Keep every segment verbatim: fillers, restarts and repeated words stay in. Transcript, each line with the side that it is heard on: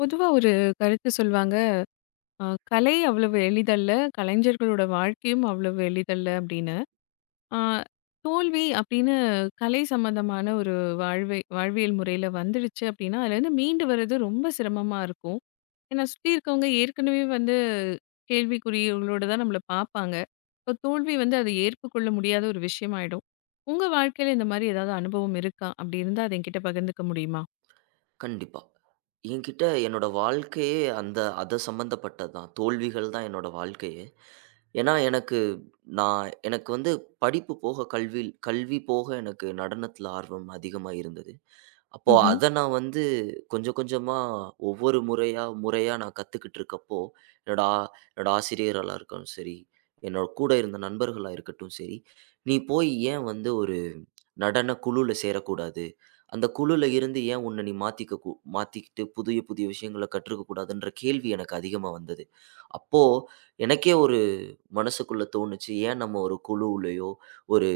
left: பொதுவா ஒரு கருத்து சொல்வாங்க. அ கலை அவ்வளவு எளிதல்ல. கலைஞர்களோட வாழ்க்கையும் அவ்வளவு எளிதல்ல அப்படின்னு. அ தோல்வி அப்படின்னு கலை சம்மந்தமான ஒரு வாழ்வை வாழ்வியல் முறையில வந்துடுச்சு அப்படின்னா, அதுலேருந்து மீண்டு வர்றது ரொம்ப சிரமமா இருக்கும். ஏன்னா சுத்தி இருக்கவங்க ஏற்கனவே வந்து கேள்விக்குறிகளோட தான் நம்மள பார்ப்பாங்க. இப்போ தோல்வி வந்து அதை ஏற்றுக்கொள்ள முடியாத ஒரு விஷயமாயிடும். உங்க வாழ்க்கையில இந்த மாதிரி ஏதாவது அனுபவம் இருக்கா? அப்படி இருந்தா அதை என்கிட்ட பகிர்ந்துக்க முடியுமா?
right: கண்டிப்பா. என்கிட்ட என்னோட வாழ்க்கையே அந்த அத சம்மந்தப்பட்டது தான். தோல்விகள் தான் என்னோட வாழ்க்கையே. ஏன்னா, எனக்கு நான் எனக்கு வந்து படிப்பு போக கல்வி கல்வி போக எனக்கு நடனத்தில ஆர்வம் அதிகமா இருந்தது. அப்போ
left: ம்ஹ்ம்.
right: அத நான் வந்து கொஞ்சம் கொஞ்சமா ஒவ்வொரு முறையா, முறையா நான் கத்துக்கிட்டு இருக்கப்போ, என்னோட ஆ என்னோட ஆசிரியர்களா இருக்கட்டும் சரி, என்னோட கூட இருந்த நண்பர்களா இருக்கட்டும் சரி, "நீ போய் ஏன் வந்து ஒரு நடன குழுல சேரக்கூடாது? அந்த குழுல இருந்து ஏன் உன்ன நீ மாத்திக்க கூ மாத்திக்கிட்டு புதிய, புதிய விஷயங்கள கற்றுக்க கூடாதுன்ற கேள்வி எனக்கு அதிகமா வந்தது. அப்போ எனக்கே ஒரு மனசுக்குள்ள தோணுச்சு, ஏன் நம்ம ஒரு குழுவுலயோ, ஒரு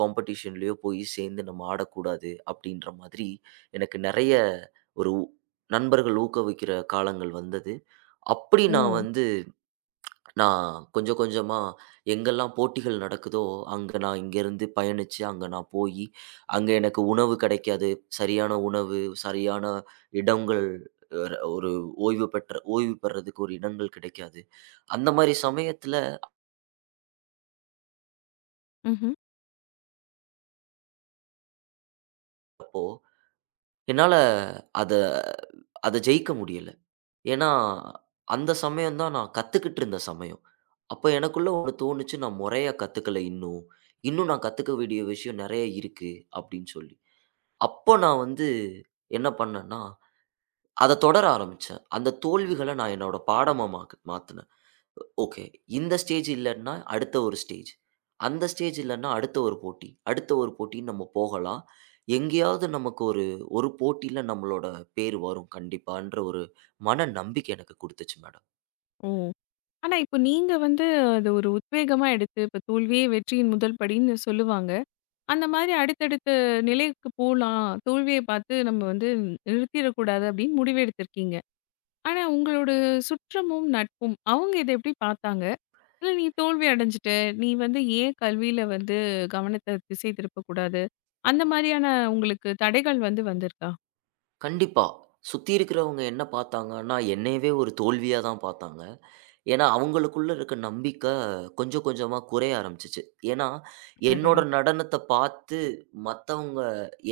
right: காம்படிஷன்லயோ போய் சேர்ந்து நம்ம ஆடக்கூடாது? அப்படின்ற மாதிரி எனக்கு நெறைய ஒரு உ நண்பர்கள் ஊக்குவிக்கிற காலங்கள் வந்தது. அப்படி
left: ஓ!
right: நான் வந்து நான் கொஞ்சம் கொஞ்சமா எங்கெல்லாம் போட்டிகள் நடக்குதோ, அங்க நான் இங்கேருந்து பயணிச்சு அங்க நான் போயி, அங்க எனக்கு உணவு கிடைக்காது. சரியான உணவு, சரியான இடங்கள், ஒரு ஒரு ஓய்வு பெற்ற ஓய்வு பெறதுக்கு ஒரு இடங்கள் கிடைக்காது. அந்த மாரி சமயத்துல
left: ம்ஹ்ம்.
right: என்னால அத அத ஜெயிக்க முடியல. ஏன்னா, அந்த சமயம் தான் நான் கத்துக்கிட்டு இருந்த சமயம். அப்ப எனக்குள்ள ஒண்ணு தோணுச்சு, "நான் முறையா கத்துக்கல இன்னும். இன்னும் நான் கத்துக்க வேண்டிய விஷயம் நெறைய இருக்கு." அப்படின்னு சொல்லி. அப்போ நான் வந்து என்ன பண்ணேன்னா, அத தொடர ஆரம்பிச்சேன். அந்த தோல்விகள நான் என்னோட பாடமா மாக்கு மாத்துனேன். ஓகே. இந்த ஸ்டேஜ் இல்லன்னா, அடுத்த ஒரு ஸ்டேஜ். அந்த ஸ்டேஜ் இல்லன்னா, அடுத்த ஒரு போட்டி. அடுத்த ஒரு போட்டின்னு நம்ம போகலாம். எங்கேயாவது நமக்கு ஒரு ஒரு போட்டியில நம்மளோட பேர் வரும் கண்டிப்பான்ற ஒரு மன நம்பிக்கை எனக்கு குடுத்துச்சு மேடம்.
left: ஓ! ஆனா, இப்ப நீங்க வந்து அத ஒரு உத்வேகமா எடுத்து, இப்ப தோல்வியே வெற்றியின் முதல் படின்னு சொல்லுவாங்க. அந்த மாரி அடுத்தடுத்த நிலைக்கு போலாம். தோல்விய பார்த்து நம்ம வந்து நிறுத்திறக்கூடாது அப்படின்னு முடிவு எடுத்திருக்கீங்க. ஆனா, உங்களோட சுற்றமும், நட்பும் அவங்க இத எப்படி பார்த்தாங்க? இல்ல நீ தோல்வி அடைஞ்சுட்ட, நீ வந்து ஏன் கல்வியில வந்து கவனத்த திசை திருப்பக்கூடாது? அந்த மாரியான உங்களுக்கு தடைகள் வந்து வந்திருக்கா?
right: கண்டிப்பா. சுத்தி இருக்கிறவங்க என்ன பார்த்தாங்கன்னா, என்னையவே ஒரு தோல்வியா தான் பார்த்தாங்க. ஏன்னா, அவங்களுக்குள்ள இருக்க நம்பிக்கை கொஞ்சம் கொஞ்சமா குறைய ஆரம்பிச்சுச்சு. ஏன்னா, என்னோட
left: அடடா!
right: நடனத்த பார்த்து மத்தவங்க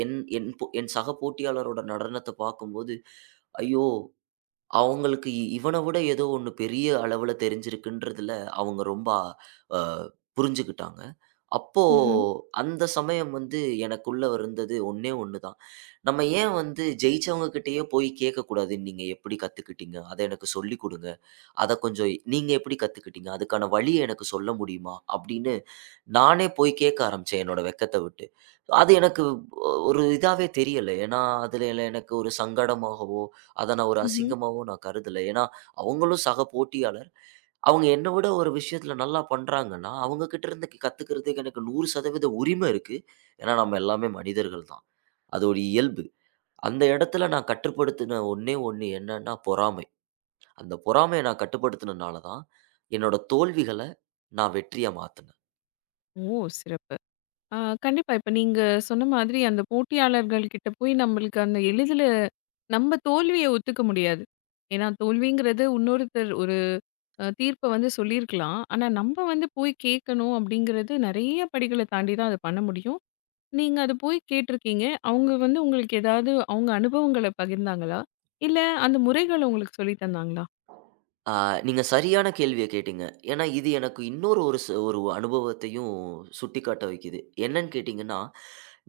right: என் என் போ- என் சக போட்டியாளரோட நடனத்த பார்க்கும்போது, "ஐயோ! அவங்களுக்கு இ இவன விட ஏதோ ஒண்ணு பெரிய அளவுல தெரிஞ்சிருக்குன்றதுல அவங்க ரொம்ப அ புரிஞ்சுக்கிட்டாங்க. அப்போ
left: ம்ஹ்ம்.
right: அந்த சமயம் வந்து எனக்குள்ள இருந்தது ஒண்ணே ஒண்ணு தான். நம்ம ஏன் வந்து ஜெயிச்சவங்க கிட்டயே போய் கேட்கக்கூடாது, "நீங்க எப்படி கத்துக்கிட்டீங்க? அத எனக்கு சொல்லிக் குடுங்க." அத கொஞ்சம் நீங்க எப்படி கத்துக்கிட்டீங்க? அதுக்கான வழிய எனக்கு சொல்ல முடியுமா? அப்படின்னு நானே போய் கேட்க ஆரம்பிச்சேன் என்னோட வெட்கத்த விட்டு. அது எனக்கு ஒ ஒரு இதாவே தெரியல. ஏன்னா, அதுல எல்லாம் எனக்கு ஒரு சங்கடமாகவோ, அத நான் ஒரு
left: ம்ஹ்ம்.
right: அசிங்கமாவோ நான் கருதல. ஏன்னா, அவங்களும் சக போட்டியாளர். அவங்க என்ன விட ஒரு விஷயத்துல நல்லா பண்றாங்கன்னா, அவங்க கிட்ட இருந்து கத்துக்கிறதுக்கு எனக்கு நூறு சதவீதம் உரிமை இருக்கு. ஏன்னா, நம்ம எல்லாமே மனிதர்கள் தான். அது ஒரு இயல்பு. அந்த இடத்துல நான் கட்டுப்படுத்தின ஒண்ணே ஒண்ணு என்னன்னா பொறாமை. அந்த பொறாமைய நான் கட்டுப்படுத்தினனால தான், என்னோட தோல்விகள நான் வெற்றியா மாத்துனேன்.
left: ஓ! சிறப்பு. ஆ, கண்டிப்பா. இப்ப நீங்க சொன்ன மாதிரி அந்த போட்டியாளர்கள் கிட்ட போய் நம்மளுக்கு அந்த எளிதில நம்ம தோல்விய ஒத்துக்க முடியாது. ஏன்னா தோல்விங்கிறது இன்னொருத்தர் ஒரு அ தீர்ப்ப வந்து சொல்லியிருக்கலாம். ஆனா நம்ம வந்து போய் கேட்கணும் அப்படிங்கிறது நெறைய படிகள தாண்டி தான் அத பண்ண முடியும். நீங்க அத போய் கேட்டுருக்கீங்க. அவங்க வந்து உங்களுக்கு ஏதாவது அவங்க அனுபவங்கள பகிர்ந்தாங்களா? இல்ல அந்த முறைகள் உங்களுக்கு சொல்லி தந்தாங்களா?
right: ஆ நீங்க சரியான கேள்விய கேட்டீங்க. ஏன்னா இது எனக்கு இன்னொரு ஒரு ச ஒரு அனுபவத்தையும் சுட்டிக்காட்ட வைக்குது. என்னன்னு கேட்டீங்கன்னா,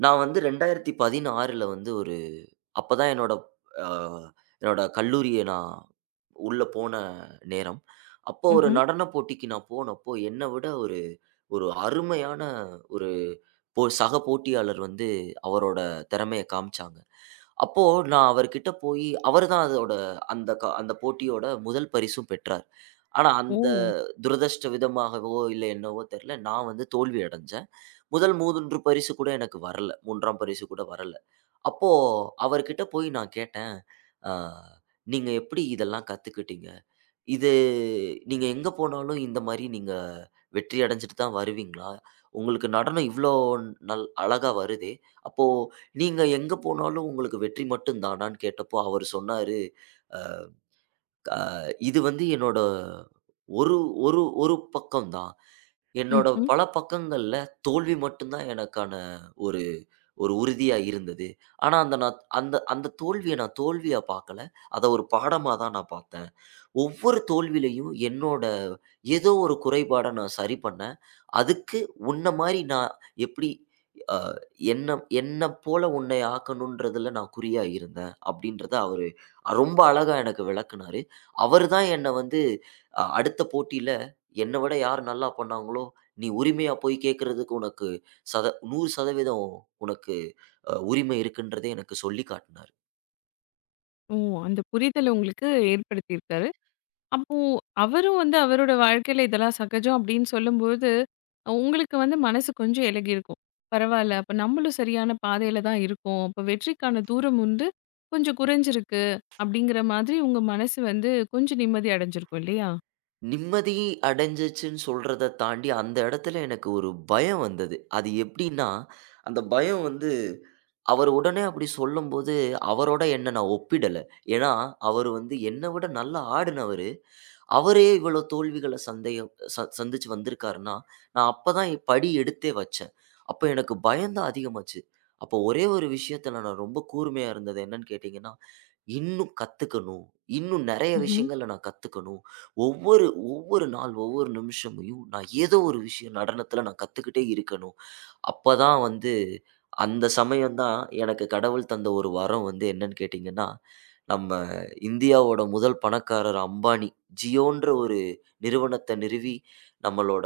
right: நான் வந்து இரண்டாயிரத்து பதினாறில் வந்து ஒரு அப்ப தான் என்னோட அ என்னோட கல்லூரிய நான் உள்ள போன நேரம். அப்போ ஒரு
left: ம்ஹ்ம்.
right: நடன போட்டிக்கு நான் போனப்போ, என்ன விட ஒரு ஒரு அருமையான ஒரு போ சக போட்டியாளர் வந்து அவரோட திறமைய காமிச்சாங்க. அப்போ நான் அவர்கிட்ட போயி அவரு தான் அதோட அந்த க அந்த போட்டியோட முதல் பரிசும் பெற்றார். ஆனா அந்த
left: ஓ!
right: துரதிர்ஷ்ட விதமாகவோ, இல்ல என்னவோ தெரியல, நான் வந்து தோல்வி அடைஞ்சேன். முதல் மூன்று பரிசு கூட எனக்கு வரல. மூன்றாம் பரிசு கூட வரல. அப்போ அவர்கிட்ட போய் நான் கேட்டேன், "அ நீங்க எப்படி இதெல்லாம் கத்துக்கிட்டீங்க?" இது நீங்க எங்க போனாலும் இந்த மாரி நீங்க வெற்றி அடைஞ்சுட்டு தான் வருவீங்களா? உங்களுக்கு நடனம் இவ்ளோ நல் அழகா வருதே! அப்போ நீங்க எங்க போனாலும் உங்களுக்கு வெற்றி மட்டும் தானான்னு கேட்டப்போ அவரு சொன்னாரு, "அ இது வந்து என்னோட ஒரு ஒரு ஒரு பக்கம் தான். என்னோட
left: ம்ஹ்ம்.
right: பல பக்கங்கள்ல தோல்வி மட்டும் தான் எனக்கான ஒரு ஒரு உறுதியா இருந்தது. ஆனா அந்த நான் அந்த அந்த தோல்விய நான் தோல்வியா பார்க்கல. அத ஒரு பாடமா தான் நான் பார்த்தேன்." ஒவ்வொரு தோல்வியிலயும் என்னோட ஏதோ ஒரு குறைபாட நான் சரி பண்ணேன். அதுக்கு உன்ன மாரி நான் எப்படி அ என்ன என்ன போல உன்னை ஆக்கணுன்றதுல நான் குறியா இருந்தேன் அப்படின்றத அவரு ரொம்ப அழகா எனக்கு விளக்குனாரு. அவரு தான் என்ன வந்து அ அடுத்த போட்டியில என்ன விட யார் நல்லா பண்ணாங்களோ, நீ உரிமையா போய் கேட்கறதுக்கு உனக்கு சத நூறு சதவீதம் உனக்கு அ உரிமை இருக்குன்றத எனக்கு சொல்லி காட்டினாரு.
left: ஓ! அந்த புரிதல் உங்களுக்கு ஏற்படுத்தியிருக்காரு. அப்போ அவரும் வந்து அவரோட வாழ்க்கையில இதெல்லாம் சகஜம் அப்படின்னு சொல்லும்போது, உங்களுக்கு வந்து மனசு கொஞ்சம் இலகியிருக்கும். பரவால்ல, அப்ப நம்மளும் சரியான பாதையில தான் இருக்கோம். அப்ப வெற்றிக்கான தூரம் வந்து கொஞ்சம் குறைஞ்சிருக்கு. அப்படிங்கிற மாதிரி உங்க மனசு வந்து கொஞ்சம் நிம்மதி அடைஞ்சிருக்கும் இல்லையா?
right: நிம்மதி அடைஞ்சிச்சுன்னு சொல்றத தாண்டி, அந்த இடத்துல எனக்கு ஒரு பயம் வந்தது. அது எப்படின்னா, அந்த பயம் வந்து அவர் உடனே அப்படி சொல்லும்போது, அவரோட என்ன நான் ஒப்பிடல. ஏன்னா, அவரு வந்து என்ன விட நல்லா ஆடுனவரு. அவரே இவ்வளோ தோல்விகள சந்தேகம் ச சந்திச்சு வந்திருக்காருன்னா, நான் அப்ப தான் படி எடுத்தே வச்சேன். அப்ப எனக்கு பயம் தான் அதிகமாச்சு. அப்போ ஒரே ஒரு விஷயத்துல நான் ரொம்ப கூர்மையா இருந்தது என்னன்னு கேட்டீங்கன்னா, இன்னும் கத்துக்கணும். இன்னும் நெறைய
left: ம்ஹ்ம்.
right: விஷயங்கள நான் கத்துக்கணும். ஒவ்வொரு ஒவ்வொரு நாள், ஒவ்வொரு நிமிஷமும் நான் ஏதோ ஒரு விஷயம் நடனத்துல நான் கத்துக்கிட்டே இருக்கணும். அப்பதான் வந்து அந்த சமயம் தான் எனக்கு கடவுள் தந்த ஒரு வரம் வந்து என்னன்னு கேட்டீங்கன்னா, நம்ம இந்தியாவோட முதல் பணக்காரர் அம்பானி. ஜியோன்ற ஒரு நிறுவனத்த நிறுவி, நம்மளோட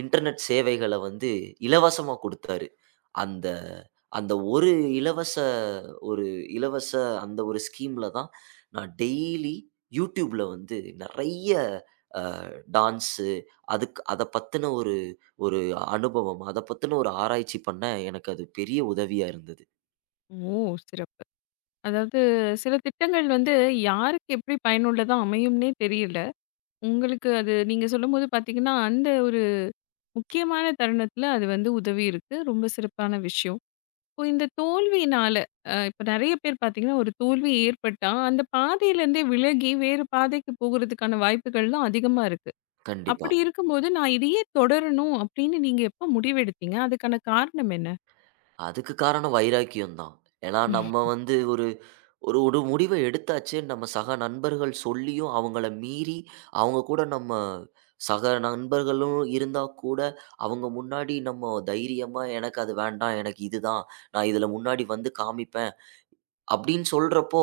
right: இன்டர்நெட் சேவைகள வந்து இலவசமா குடுத்தாரு. அந்த அந்த ஒரு இலவச ஒரு இலவச அந்த ஒரு ஸ்கீம்ல தான் நான் டெய்லி YouTubeல வந்து நெறைய அ டான்ஸு அதுக்கு அத பத்தின ஒரு ஒரு அனுபவம், அத பத்தின ஒரு ஆராய்ச்சி பண்ண எனக்கு அது பெரிய உதவியா இருந்தது.
left: ஓ! சிறப்பு. அதாவது சில திட்டங்கள் வந்து யாருக்கு எப்படி பயனுள்ளதா அமையும்னே தெரியல. உங்களுக்கு அது நீங்க சொல்லும்போது பார்த்தீங்கன்னா, அந்த ஒரு முக்கியமான தருணத்தில அது வந்து உதவி இருக்கு. ரொம்ப சிறப்பான விஷயம். இப்போ இந்த தோல்வியினால, அ இப்ப நெறைய பேர் பார்த்தீங்கன்னா, ஒரு தோல்வி ஏற்பட்டா, அந்த பாதையிலேருந்தே விலகி வேறு பாதைக்கு போகுறதுக்கான வாய்ப்புகள்லாம் அதிகமா இருக்கு.
right: கண்டிப்பா.
left: அப்படி இருக்கும்போது, நான் இதையே தொடரணும் அப்படின்னு நீங்க எப்ப முடிவெடுத்தீங்க? அதுக்கான காரணம் என்ன?
right: அதுக்கு காரணம் வைராக்கியம் தான். ஏன்னா நம்ம வந்து ஒரு ஒரு ஒரு முடிவ எடுத்தாச்சு. நம்ம சக நண்பர்கள் சொல்லியும் அவங்கள மீறி, அவங்க கூட நம்ம சக நண்பர்களும் இருந்தா கூட, அவங்க முன்னாடி நம்ம தைரியமா, "எனக்கு அது வேண்டாம். எனக்கு இதுதான். நான் இதுல முன்னாடி வந்து காமிப்பேன்." அப்படின்னு சொல்றப்போ,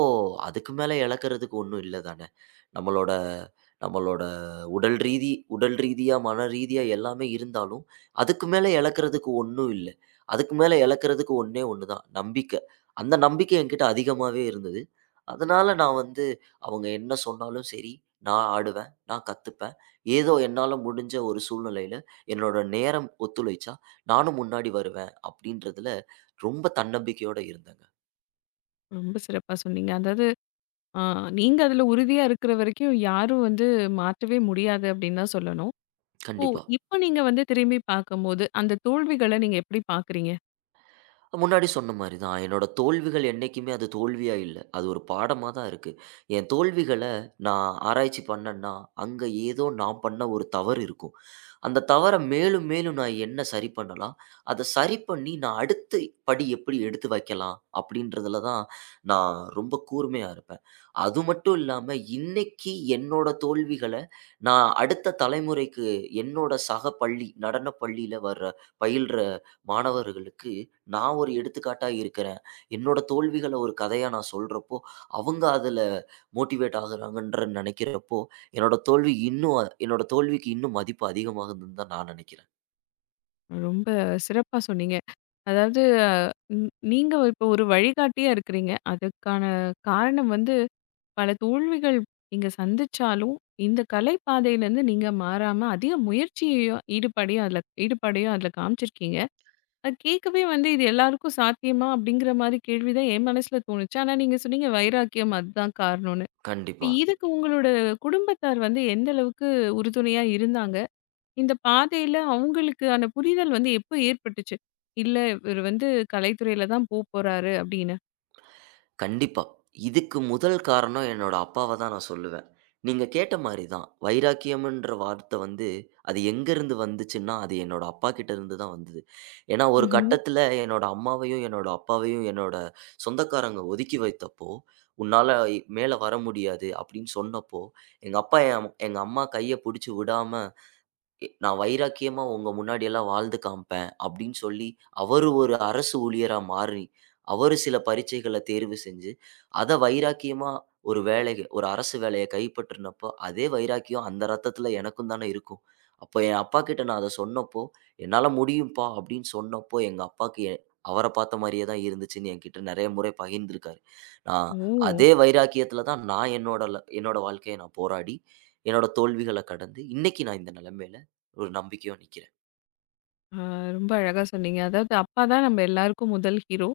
right: அதுக்கு மேல இழக்கிறதுக்கு ஒண்ணும் இல்ல தானே! நம்மளோட நம்மளோட உடல் ரீதி உடல் ரீதியா, மன ரீதியா எல்லாமே இருந்தாலும், அதுக்கு மேல இழக்கிறதுக்கு ஒண்ணும் இல்ல. அதுக்கு மேல இழக்கிறதுக்கு ஒண்ணே ஒண்ணு தான், நம்பிக்கை. அந்த நம்பிக்கை என்கிட்ட அதிகமாவே இருந்தது. அதனால நான் வந்து அவங்க என்ன சொன்னாலும் சரி, நான் ஆடுவேன், நான் கத்துப்பேன். ஏதோ என்னால முடிஞ்ச ஒரு சூழ்நிலையில, என்னோட நேரம் ஒத்துழைச்சா, நானும் முன்னாடி வருவேன் அப்படின்றதுல ரொம்ப தன்னம்பிக்கையோட இருந்தேங்க.
left: ரொம்ப சிறப்பா சொன்னீங்க. அதாவது, அ நீங்க அதுல உறுதியா இருக்கிற வரைக்கும் யாரும் வந்து மாற்றவே முடியாது அப்படின்னு தான் சொல்லணும். ஓ!
right: கண்டிப்பா.
left: இப்ப நீங்க வந்து திரும்பி பார்க்கும்போது, அந்த தோல்விகள நீங்க எப்படி பார்க்குறீங்க?
right: முன்னாடி சொன்ன மாரி தான். என்னோட தோல்விகள் என்னைக்குமே அது தோல்வியா இல்ல. அது ஒரு பாடமா தான் இருக்கு. என் தோல்விகள நான் ஆராய்ச்சி பண்ணேன்னா, அங்க ஏதோ நான் பண்ண ஒரு தவறு இருக்கும். அந்த தவற மேலும் மேலும் நான் என்ன சரி பண்ணலாம்? அத சரி பண்ணி நான் அடுத்து படி எப்படி எடுத்து வைக்கலாம்? அப்படின்றதுல தான் நான் ரொம்ப கூர்மையா இருப்பேன். அது மட்டும் இல்லாம இன்னைக்கு என்னோட தோல்விகள நான் அடுத்த தலைமுறைக்கு என்னோட சக பள்ளி நடன பள்ளியில வர பயில்ற மாணவர்களுக்கு நான் ஒரு எடுத்துக்காட்டா இருக்கிறேன். என்னோட தோல்விகள ஒரு கதையா நான் சொல்றப்போ, அவங்க அதுல மோட்டிவேட் ஆகுறாங்கன்ற நெனைக்கிறப்போ, என்னோட தோல்வி இன்னும் அ- என்னோட தோல்விக்கு இன்னும் மதிப்பு அதிகமாகுதுன்னு தான் நான் நெனைக்கிறேன்.
left: ரொம்ப சிறப்பா சொன்னீங்க. அதாவது அ ம் நீங்க இப்போ ஒரு வழிகாட்டியா இருக்கிறீங்க. அதுக்கான காரணம் வந்து பல தோல்விகள் நீங்க சந்திச்சாலும், இந்த கலை பாதையிலேருந்து நீங்க மாறாம அதிக முயற்சியையும், ஈடுபடையும் அதில ஈடுபாடையும் அதில காமிச்சிருக்கீங்க. அது கேட்கவே வந்து இது எல்லாருக்கும் சாத்தியமா? அப்படிங்கிற மாரி கேள்வி தான் என் மனசுல தோணுச்சு. ஆனா நீங்க சொன்னீங்க வைராக்கியம் அதுதான் காரணம்னு. இப்ப
right: கண்டிப்பா.
left: இதுக்கு உங்களோட குடும்பத்தார் வந்து எந்த அளவுக்கு உறுதுணையா இருந்தாங்க? இந்த பாதையில அவங்களுக்கு அந்த புரிதல் வந்து எப்ப ஏற்பட்டுச்சு? இல்ல இவரு வந்து கலைத்துறையில தான் போப்போறாரு அப்படின்னு.
right: கண்டிப்பா. இதுக்கு முதல் காரணம் என்னோட அப்பாவ தான் நான் சொல்லுவேன். நீங்க கேட்ட மாரி தான். வைராக்கியம்ன்ற வார்த்த வந்து, அது எங்கருந்து வந்துச்சுன்னா, அது என்னோட அப்பா கிட்ட இருந்து தான் வந்தது. ஏன்னா, ஒரு
left: ம்ஹ்ம்.
right: கட்டத்தில என்னோட அம்மாவையும், என்னோட அப்பாவையும் என்னோட சொந்தக்காரங்க ஒதுக்கி வைத்தப்போ, "உன்னால இ- மேல வர முடியாது" அப்படின்னு சொன்னப்போ, எங்க அப்பா என் அம்- எங்க அம்மா கைய புடிச்சு விடாம எ நான் வைராக்கியமா உங்க முன்னாடியெல்லாம் வாழ்ந்து காமிப்பேன் அப்படின்னு சொல்லி, அவரு ஒரு அரசு ஊழியரா மாறி, அவரு சில பரீட்சைகள தேர்வு செஞ்சு, அத வைராக்கியமா ஒரு வேலைய ஒரு அரசு வேலைய கைப்பற்றுனப்போ, அதே வைராக்கியம் அந்த ரத்தத்துல எனக்கும் தானே இருக்கும். அப்ப என் அப்பாகிட்ட நான் அத சொன்னப்போ, "என்னால முடியும்ப்பா" அப்படின்னு சொன்னப்போ, எங்க அப்பாக்கு எ அவர பார்த்த மாரியே தான் இருந்துச்சுன்னு என்கிட்ட நெறைய முறை பகிர்ந்திருக்காரு. நான்
left: ஓ!
right: அதே வைராக்கியத்துல தான் நான் என்னோட ல என்னோட வாழ்க்கைய நான் போராடி, என்னோட தோல்விகள கடந்து, இன்னைக்கு நான் இந்த நெலைமையில ஒரு நம்பிக்கையோட நிக்கிறேன்.
left: அ ரொம்ப அழகா சொன்னீங்க. அதாவது அப்பா தான் நம்ம எல்லாருக்கும் முதல் ஹீரோ.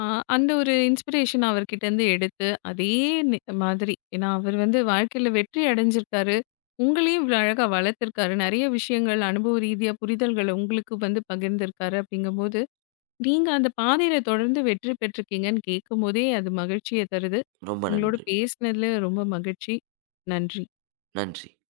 left: அ அந்த ஒரு இன்ஸ்பிரேஷன் அவர்கிட்டருந்து எடுத்து, அதே நி மாதிரி ஏன்னா அவர் வந்து வாழ்க்கையில வெற்றி அடைஞ்சிருக்காரு. உங்களையும் இவ்வளோ அழகா வளர்த்துருக்காரு. நெறைய விஷயங்கள் அனுபவ ரீதியா புரிதல்கள உங்களுக்கு வந்து பகிர்ந்திருக்காரு அப்படிங்கும்போது நீங்க அந்த பாதையில தொடர்ந்து வெற்றி பெற்றிருக்கீங்கன்னு கேட்கும்போதே அது மகிழ்ச்சிய தருது.
right: ரொம்ப
left: உங்களோட
right: நன்று.
left: பேசினதுல ரொம்ப மகிழ்ச்சி. நன்றி.
right: நன்றி.